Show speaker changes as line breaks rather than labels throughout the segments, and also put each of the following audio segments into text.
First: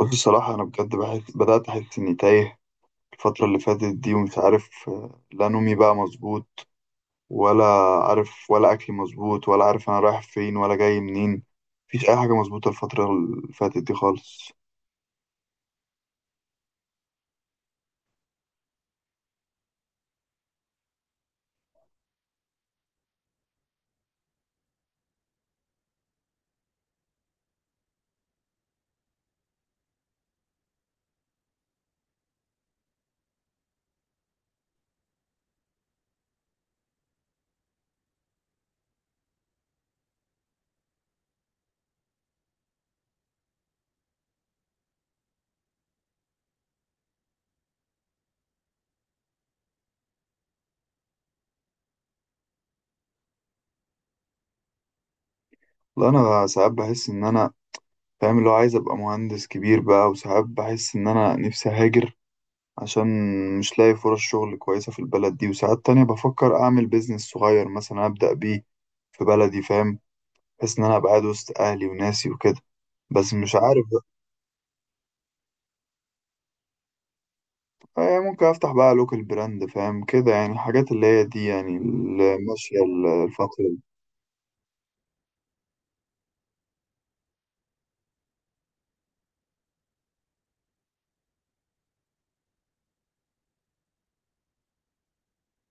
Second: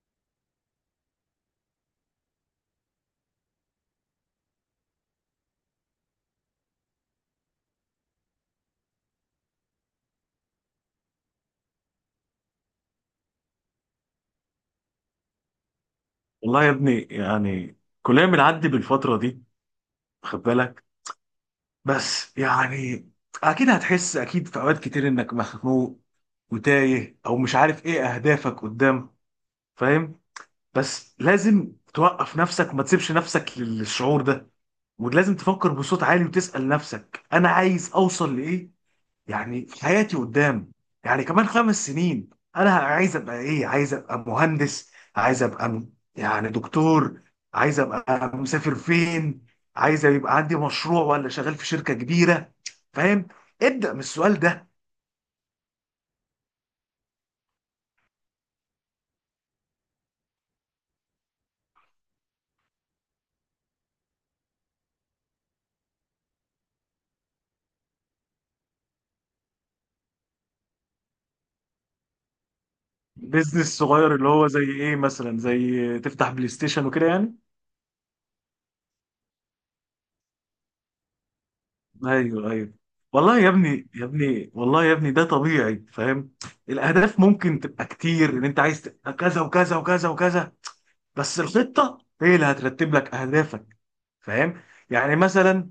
بص، الصراحة أنا بجد بحس بدأت أحس إني تايه الفترة اللي فاتت دي ومش عارف. لا نومي بقى مظبوط ولا عارف ولا أكلي مظبوط ولا عارف أنا رايح فين ولا جاي منين. مفيش أي حاجة مظبوطة الفترة اللي فاتت دي خالص.
والله يا ابني يعني كلنا بنعدي بالفترة دي. خد بالك. بس يعني أكيد هتحس، أكيد في أوقات كتير إنك مخنوق وتايه أو مش عارف إيه أهدافك قدام. فاهم؟ بس لازم توقف نفسك، ما تسيبش نفسك للشعور ده، ولازم تفكر بصوت عالي وتسأل نفسك أنا عايز أوصل لإيه يعني في حياتي قدام، يعني كمان 5 سنين. انا عايز ابقى ايه؟ عايز ابقى مهندس؟ عايز ابقى يعني دكتور؟ عايز ابقى مسافر فين؟ عايز يبقى عندي مشروع ولا شغال في شركة كبيرة؟ فاهم؟ ابدأ من السؤال ده.
لا، أنا ساعات بحس إن أنا فاهم اللي هو عايز أبقى مهندس كبير بقى، وساعات بحس إن أنا نفسي هاجر عشان مش لاقي فرص شغل كويسة في البلد دي، وساعات تانية بفكر أعمل بيزنس صغير مثلا أبدأ بيه في بلدي فاهم. بحيث ان انا ابقى قاعد وسط اهلي وناسي وكده، بس مش
بيزنس
عارف بقى.
صغير اللي هو زي ايه مثلا؟ زي تفتح بلاي ستيشن وكده يعني؟
ممكن افتح بقى لوكال براند، فاهم كده، يعني الحاجات اللي هي دي يعني اللي
ايوه، ايوه.
ماشيه
والله يا
الفتره دي.
ابني، يا ابني، والله يا ابني، ده طبيعي. فاهم؟ الاهداف ممكن تبقى كتير، ان انت عايز تبقى كذا وكذا وكذا وكذا، بس الخطه هي اللي هترتب لك اهدافك. فاهم؟ يعني مثلا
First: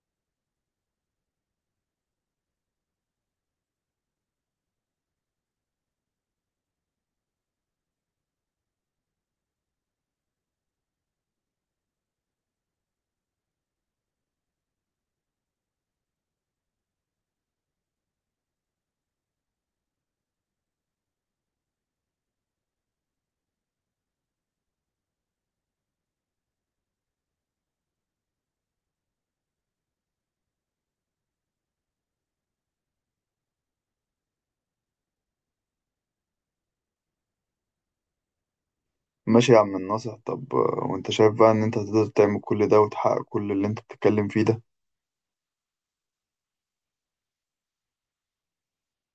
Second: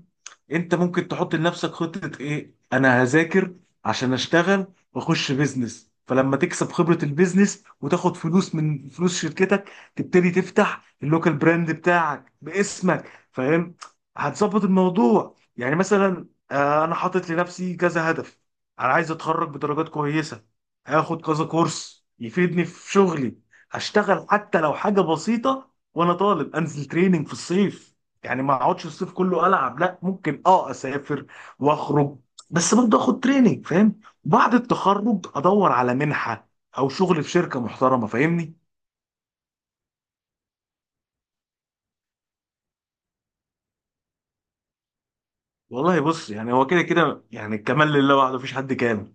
انت ممكن تحط لنفسك خطة ايه؟ انا هذاكر عشان اشتغل واخش بيزنس، فلما تكسب خبرة البيزنس وتاخد فلوس من فلوس شركتك تبتدي تفتح اللوكال براند بتاعك باسمك. فاهم؟ هتظبط الموضوع. يعني مثلا انا حاطط لنفسي كذا هدف. انا عايز اتخرج بدرجات كويسة، هاخد كذا كورس يفيدني في شغلي، هشتغل حتى لو حاجة بسيطة وانا طالب، انزل تريننج في الصيف. يعني ما اقعدش الصيف كله العب، لا ممكن اسافر واخرج، بس برضه اخد تريننج. فاهم؟ بعد التخرج ادور على منحه او شغل في شركه محترمه. فاهمني؟
ماشي يا عم الناصح، طب وانت شايف بقى ان انت تقدر تعمل كل ده وتحقق كل اللي انت بتتكلم فيه ده؟
والله بص، يعني هو كده كده يعني الكمال لله وحده، مفيش حد كامل.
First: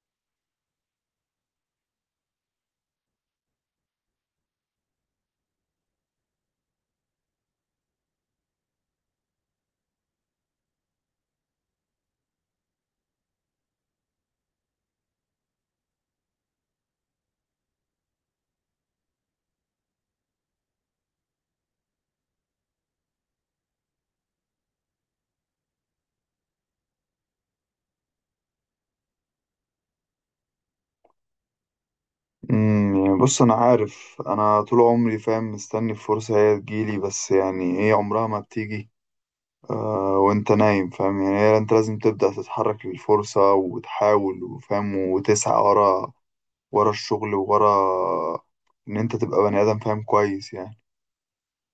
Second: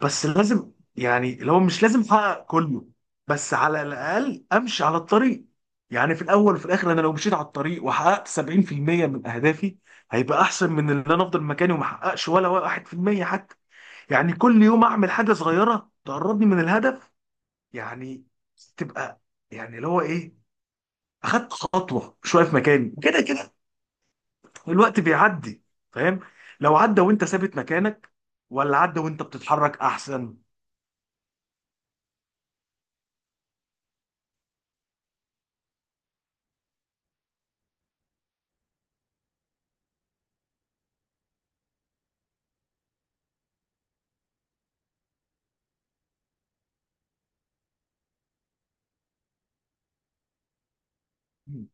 بس لازم يعني، لو مش لازم احقق كله، بس على الاقل امشي على الطريق. يعني في الاول وفي الاخر انا لو مشيت على الطريق وحققت 70% من اهدافي هيبقى احسن من اللي انا افضل مكاني وما احققش ولا 1% حتى. يعني كل يوم اعمل حاجه صغيره تقربني من الهدف، يعني تبقى، يعني اللي هو ايه، اخدت خطوه مش واقف مكاني. كده كده الوقت بيعدي. فاهم؟ لو عدى وانت ثابت مكانك، ولا عدى وانت بتتحرك احسن؟
يعني بص، انا عارف انا طول عمري فاهم مستني الفرصه هي تجيلي، بس يعني هي عمرها ما بتيجي. آه، وانت نايم فاهم، يعني هي انت لازم تبدأ تتحرك للفرصة وتحاول وفاهم وتسعى ورا ورا الشغل وورا ان انت تبقى بني ادم، فاهم كويس يعني.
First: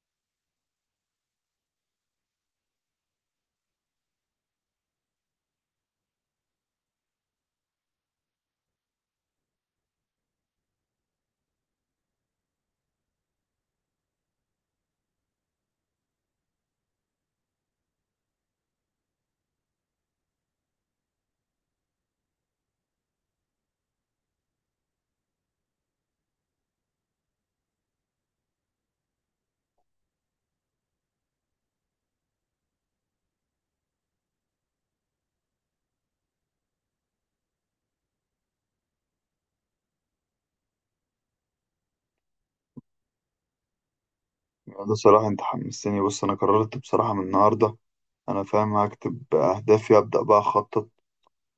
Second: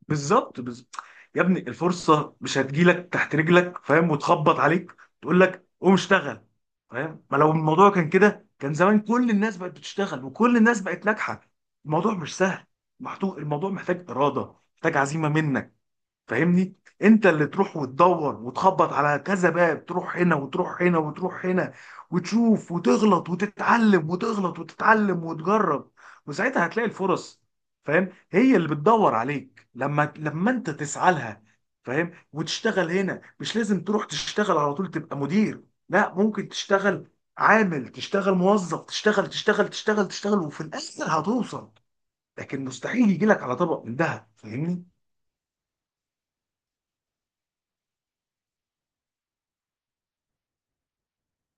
بالظبط، بالظبط. يا ابني الفرصه مش هتجيلك تحت رجلك، فاهم، وتخبط عليك تقول لك قوم اشتغل. فاهم؟ ما لو الموضوع كان كده كان زمان كل الناس بقت بتشتغل وكل الناس بقت ناجحه. الموضوع مش سهل. الموضوع محتاج اراده، محتاج عزيمه منك. فاهمني؟ انت اللي تروح وتدور وتخبط على كذا باب، تروح هنا وتروح هنا وتروح هنا، وتشوف وتغلط وتتعلم وتغلط وتتعلم وتجرب، وساعتها هتلاقي الفرص. فاهم؟ هي اللي بتدور عليك لما انت تسعى لها. فاهم؟ وتشتغل. هنا مش لازم تروح تشتغل على طول تبقى مدير، لا ممكن تشتغل عامل، تشتغل موظف، تشتغل تشتغل تشتغل تشتغل وفي الاخر هتوصل. لكن مستحيل يجي لك على طبق من دهب. فاهمني؟
ده صراحة انت حمستني، بص انا قررت بصراحة من النهاردة انا فاهم هكتب اهدافي، ابدأ بقى اخطط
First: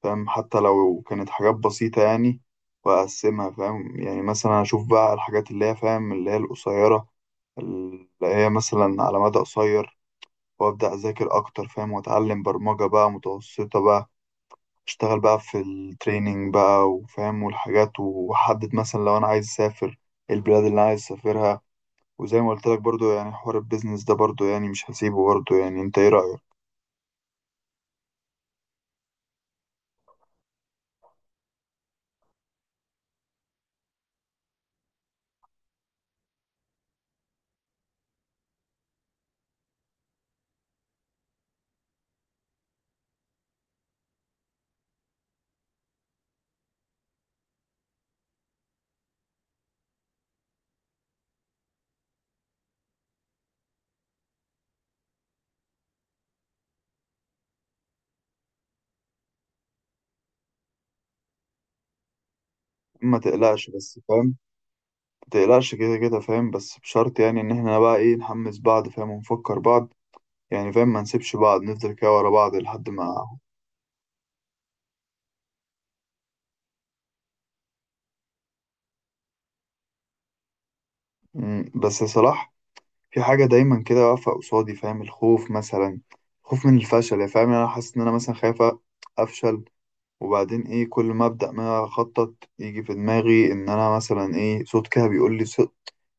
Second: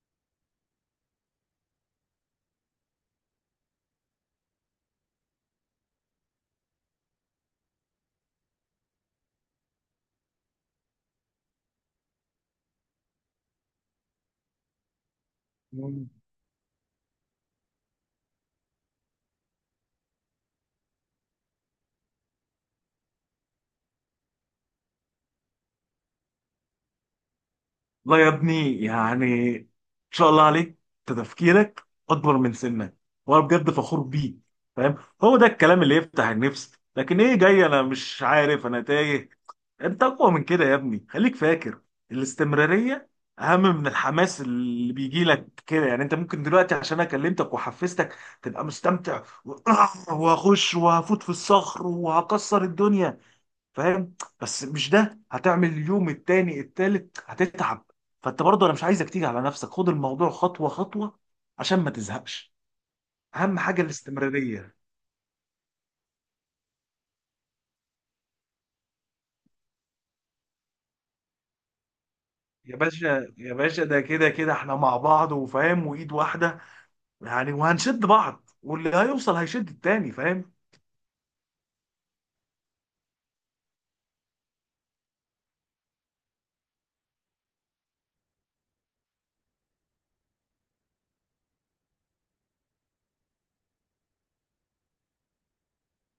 فاهم، حتى لو كانت حاجات بسيطة يعني. واقسمها فاهم، يعني مثلا اشوف بقى الحاجات اللي هي فاهم اللي هي القصيرة، اللي هي مثلا على مدى قصير. وابدأ اذاكر اكتر فاهم، واتعلم برمجة بقى متوسطة بقى، اشتغل بقى في التريننج بقى وفاهم، والحاجات، وحدد مثلا لو انا عايز اسافر البلاد اللي انا عايز اسافرها. وزي ما قلت لك برضو، يعني حوار البيزنس ده برضو يعني مش هسيبه برضو، يعني انت ايه رأيك؟
لا يا ابني، يعني ان شاء الله عليك، أنت تفكيرك اكبر من سنك وانا بجد فخور بيك. فاهم؟ هو ده الكلام اللي يفتح النفس، لكن ايه جاي انا مش عارف انا تايه. انت اقوى من كده يا ابني، خليك فاكر الاستمرارية اهم من الحماس اللي بيجي لك كده. يعني انت ممكن دلوقتي، عشان انا كلمتك وحفزتك، تبقى مستمتع وهخش وهفوت في الصخر وهكسر الدنيا. فاهم؟ بس مش ده هتعمل اليوم التاني التالت، هتتعب. فانت برضه انا مش عايزك تيجي على نفسك، خد الموضوع خطوه خطوه عشان ما تزهقش.
ما
اهم
تقلقش
حاجه
بس فاهم.
الاستمراريه.
ما تقلقش كده كده فاهم، بس بشرط يعني ان احنا بقى ايه نحمس بعض فاهم ونفكر بعض، يعني فاهم ما نسيبش بعض نفضل كده ورا بعض
يا
لحد ما.
باشا، يا باشا، ده كده كده احنا مع بعض، وفاهم، وايد واحده يعني، وهنشد بعض واللي هيوصل هيشد التاني. فاهم؟
بس يا صلاح، في حاجة دايما كده واقفة قصادي فاهم، الخوف مثلا، خوف من الفشل يعني، فاهم يعني انا حاسس ان انا مثلا خايف افشل. وبعدين ايه، كل ما ابدا ما اخطط يجي في دماغي ان انا مثلا ايه، صوت كده بيقول لي، صوت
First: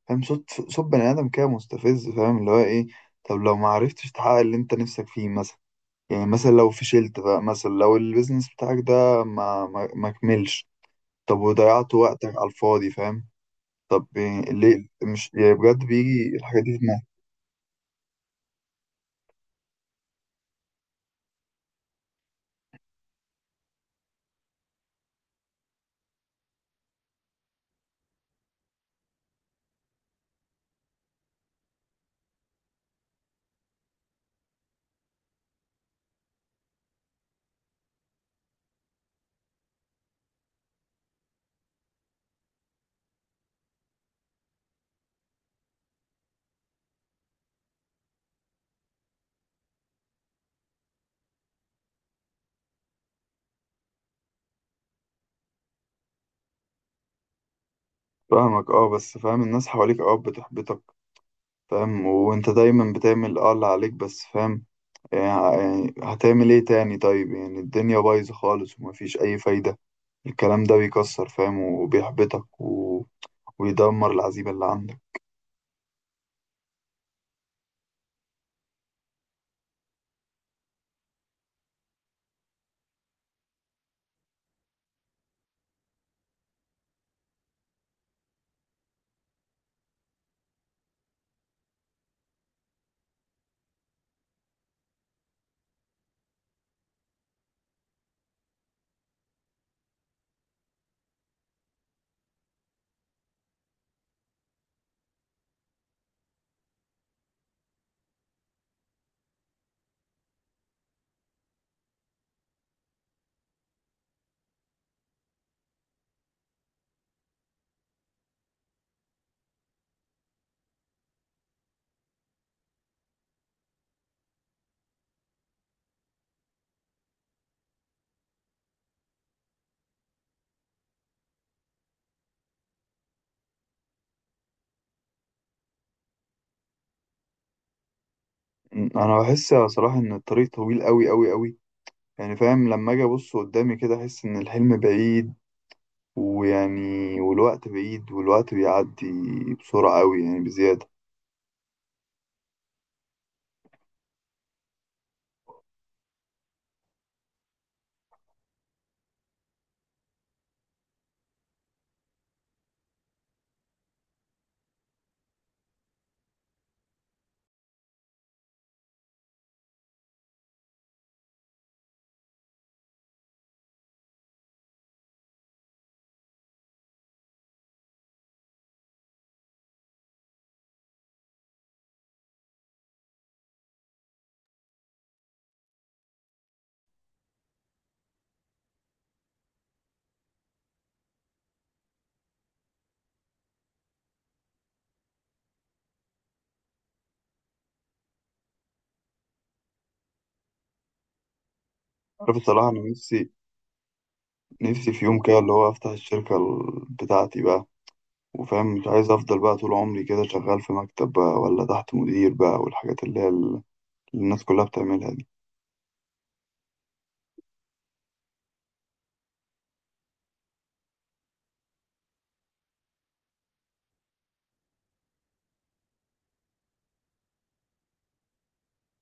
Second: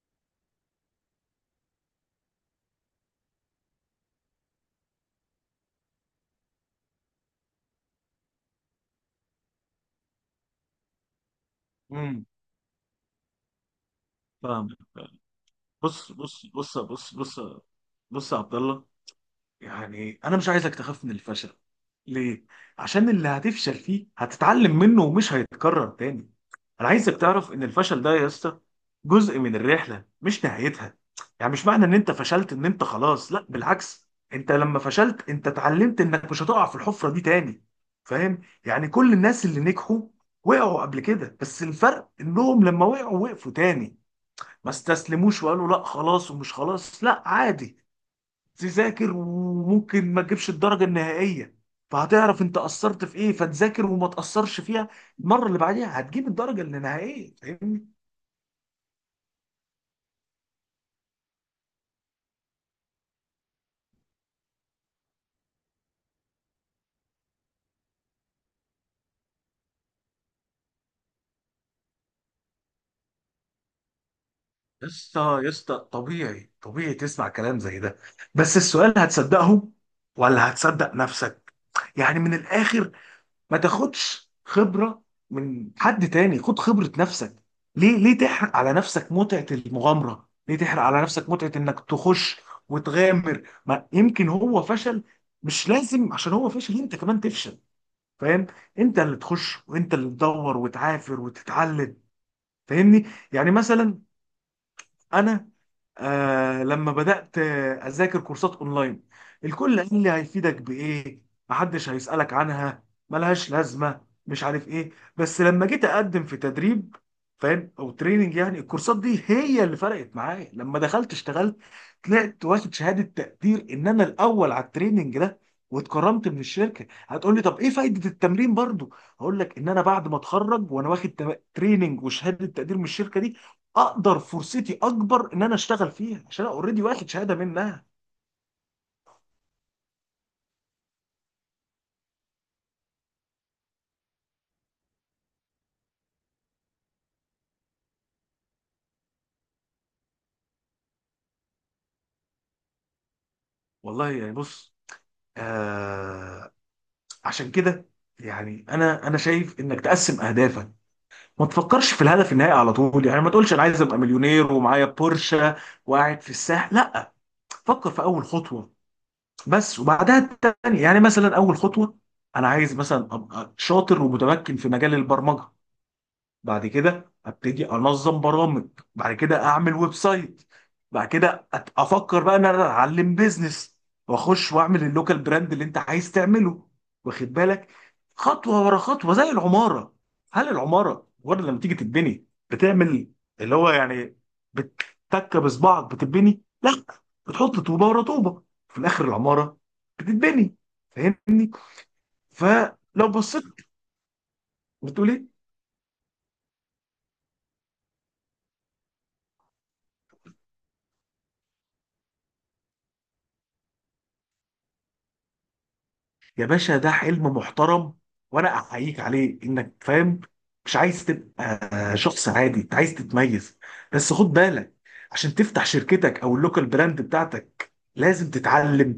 فاهم، صوت بني ادم كده مستفز، فاهم اللي هو ايه. طب لو ما عرفتش تحقق اللي انت نفسك فيه مثلا، يعني مثلا لو فشلت بقى، مثلا لو البيزنس بتاعك ده ما كملش، طب وضيعت
امم
وقتك على الفاضي فاهم. طب إيه،
فاهم.
ليه مش يعني بجد
بص
بيجي
بص
الحاجات دي
بص
في دماغي؟
بص بص بص يا عبد الله. يعني انا مش عايزك تخاف من الفشل. ليه؟ عشان اللي هتفشل فيه هتتعلم منه ومش هيتكرر تاني. انا عايزك تعرف ان الفشل ده يا اسطى جزء من الرحله مش نهايتها. يعني مش معنى ان انت فشلت ان انت خلاص، لا بالعكس، انت لما فشلت انت اتعلمت انك مش هتقع في الحفره دي تاني. فاهم؟ يعني كل الناس اللي نجحوا وقعوا قبل كده، بس الفرق انهم لما وقعوا وقفوا تاني، ما استسلموش وقالوا لا خلاص ومش خلاص. لا عادي، تذاكر وممكن ما تجيبش الدرجة النهائية، فهتعرف انت قصرت في ايه فتذاكر وما تقصرش فيها المرة اللي بعديها هتجيب الدرجة النهائية. فاهمني؟
فاهمك اه، بس فاهم الناس حواليك اه بتحبطك فاهم، وانت دايما بتعمل اه اللي عليك بس فاهم، يعني هتعمل ايه تاني؟ طيب يعني الدنيا بايظة خالص ومفيش أي فايدة، الكلام ده بيكسر فاهم وبيحبطك ويدمر العزيمة اللي
يا
عندك.
اسطى، يا اسطى، طبيعي طبيعي تسمع كلام زي ده، بس السؤال هتصدقه ولا هتصدق نفسك؟ يعني من الاخر ما تاخدش خبرة من حد تاني، خد خبرة نفسك. ليه؟ ليه تحرق على نفسك متعة المغامرة؟ ليه تحرق على نفسك متعة انك تخش وتغامر؟ ما يمكن هو فشل، مش لازم عشان هو فشل انت كمان تفشل. فاهم؟ انت اللي تخش، وانت اللي تدور وتعافر وتتعلم. فاهمني؟ يعني مثلا انا، لما بدأت أذاكر كورسات أونلاين، الكل قال لي هيفيدك بإيه، محدش هيسألك عنها، ملهاش لازمة، مش عارف إيه. بس لما جيت أقدم في تدريب، فاهم، أو تريننج، يعني الكورسات دي هي اللي فرقت معايا. لما دخلت اشتغلت، طلعت واخد شهادة تقدير إن أنا الأول على التريننج ده واتكرمت من الشركة. هتقول لي طب إيه فايدة التمرين برضو؟ هقول لك إن أنا بعد ما أتخرج وأنا واخد تريننج وشهادة تقدير من الشركة دي، اقدر فرصتي اكبر ان انا اشتغل فيها عشان انا اوريدي واخد شهاده منها.
أنا بحس صراحة إن الطريق طويل أوي أوي أوي، يعني فاهم لما أجي أبص قدامي كده أحس إن الحلم بعيد، ويعني والوقت بعيد والوقت بيعدي بسرعة أوي يعني بزيادة.
والله يعني بص، آه عشان كده يعني انا شايف انك تقسم اهدافك. ما تفكرش في الهدف النهائي على طول، يعني ما تقولش انا عايز ابقى مليونير ومعايا بورشه وقاعد في الساحل، لا فكر في اول خطوه بس وبعدها التانية. يعني مثلا اول خطوه انا عايز مثلا ابقى شاطر ومتمكن في مجال البرمجه، بعد كده ابتدي انظم برامج، بعد كده اعمل ويب سايت، بعد كده افكر بقى ان انا اتعلم بيزنس واخش واعمل اللوكال براند اللي انت عايز تعمله. واخد بالك؟ خطوه ورا خطوه زي العماره. هل العماره مجرد لما تيجي تتبني بتعمل اللي هو يعني بتتك بصبعك بتتبني؟ لا، بتحط طوبه ورا طوبه، في الاخر العماره بتتبني. فاهمني؟
عارف الصراحة أنا
فلو
نفسي،
بصيت
نفسي في
بتقول
يوم
ايه؟
كده اللي هو أفتح الشركة بتاعتي بقى. وفاهم مش عايز افضل بقى طول عمري كده شغال في مكتب بقى، ولا تحت مدير بقى والحاجات اللي هي اللي الناس كلها بتعملها دي.
يا باشا ده حلم محترم وانا احييك عليه، انك فاهم مش عايز تبقى شخص عادي، انت عايز تتميز. بس خد بالك، عشان تفتح شركتك او اللوكال براند بتاعتك لازم تتعلم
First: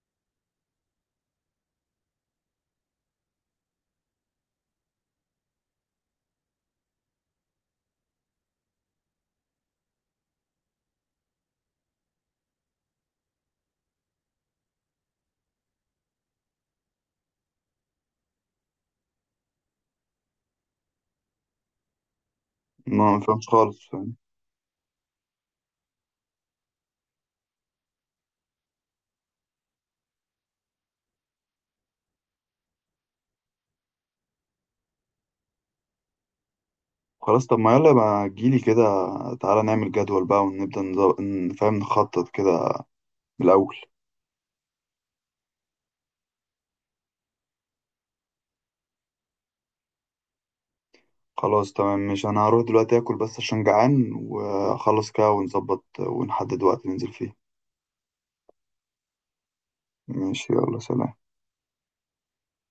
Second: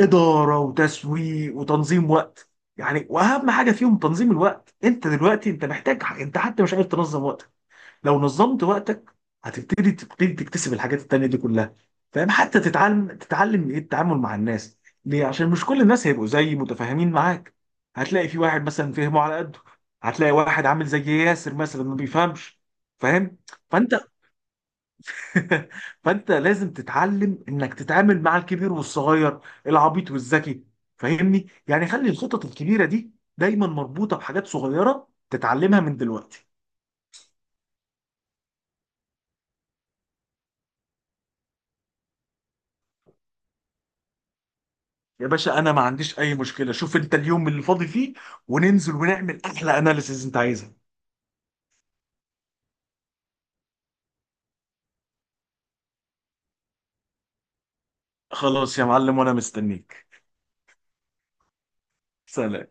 اداره وتسويق وتنظيم وقت. يعني واهم حاجه فيهم تنظيم الوقت. انت دلوقتي انت محتاج، انت حتى مش عارف تنظم وقتك. لو نظمت وقتك هتبتدي تكتسب الحاجات التانية دي كلها. فاهم؟ حتى تتعلم ايه؟ التعامل مع الناس. ليه؟ عشان مش كل الناس هيبقوا زي متفاهمين معاك. هتلاقي في واحد مثلا فهمه على قده، هتلاقي واحد عامل زي ياسر مثلا ما بيفهمش.
ما
فاهم؟
فهمش خالص
فانت
فاهم.
فانت لازم تتعلم انك تتعامل مع الكبير والصغير، العبيط والذكي. فاهمني؟ يعني خلي الخطط الكبيرة دي دايما مربوطة بحاجات صغيرة تتعلمها من دلوقتي.
خلاص، طب ما يلا بقى تجيلي كده، تعالى نعمل جدول بقى ونبدأ فاهم نخطط كده من الأول.
يا باشا انا ما عنديش اي مشكله، شوف انت اليوم اللي فاضي فيه وننزل ونعمل احلى اناليسيز انت عايزها.
خلاص تمام، مش أنا هروح دلوقتي آكل بس عشان جعان وأخلص كده ونظبط ونحدد وقت ننزل فيه.
خلاص يا معلم، وانا مستنيك.
ماشي، يلا، سلام.
سلام.